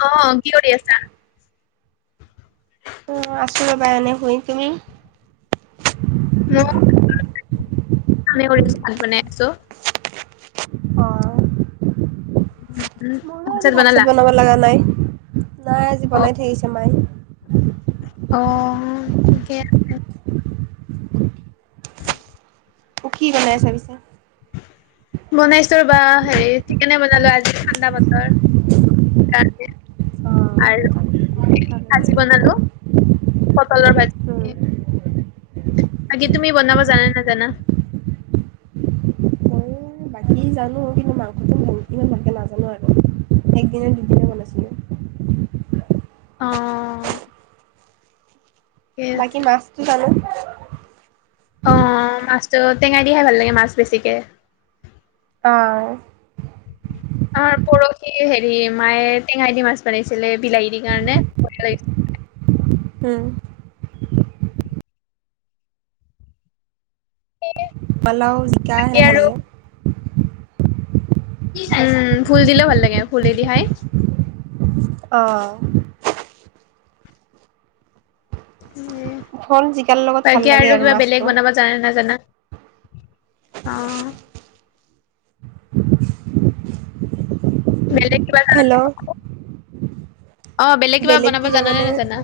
অ কি কৰি আছা অ আছো ৰ ব এনে হৈ তুমি ম ম চাত বনাই আছো অ উম উম মোৰো আজি ভাত চাত বনাব লগা নাই নাই আজি অ বনাই থাকিছে মাই অ ঠিকে আছে উখি বনাই পিছে বনাইছো বা হেৰি ঠিকেনে বনালো আজি ঠাণ্ডা বতৰ আৰু ভাজি বনালো পটলৰ ভাই আাকি তুমি বনাবা জানা নাজানা কি জানো কিন্তু মাংসথম কম ইমান ভাতকেলা আছে নয় একদিনে দুদিনে ক আছেো অ' ঠিকে বাকী আছে মাছটো জানো অ', মাছটো টেঙাই দিহে ভাল লাগে মাছ বেছিকৈ অ' আমাৰ পৰহি হেৰি মায়ে টেঙাই দি মাছ বনাইছিলে বিলাহী দি কাৰণে লাগিছিল হম লাগিছিলে পালাও জিকা বাকী হে ভাল আৰু লাগে উম ফুল দিলেও ভাল লাগে ফুলেদি খাই অ' খাই ধন জিকাৰ লগত বাকী ভাল লাগে আৰু কিবা বেলেগ মাছটো বনাব জানা নাজানা অ' বেলেগ কিবা জান হেল্ল' নে অ বেলেগ কিবা বনাব জানানে নে জানা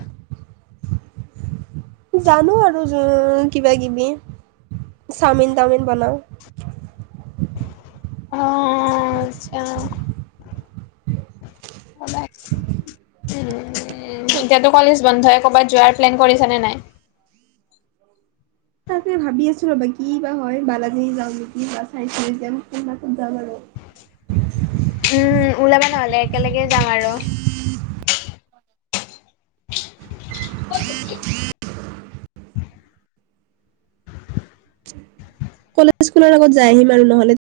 জানো আৰু কিবা কিবি চাওমিন টাাওমিন বনাওঁ অ', আচছা এতিয়াতো কলেজ বন্ধই ক'বাত যোৱাৰ প্লেন কৰিছ নে নাই তাকে ভাবি আছো ৰ'বা কি বা হয় বালাজানী যাওঁ নেকি বা চাই চাই যাম ক কত যাম আৰু ওলাবা নহ'লে একেলগে যাওঁ আৰু কলেজ স্কুলৰ আগত যাই আহিম আৰু নহ'লে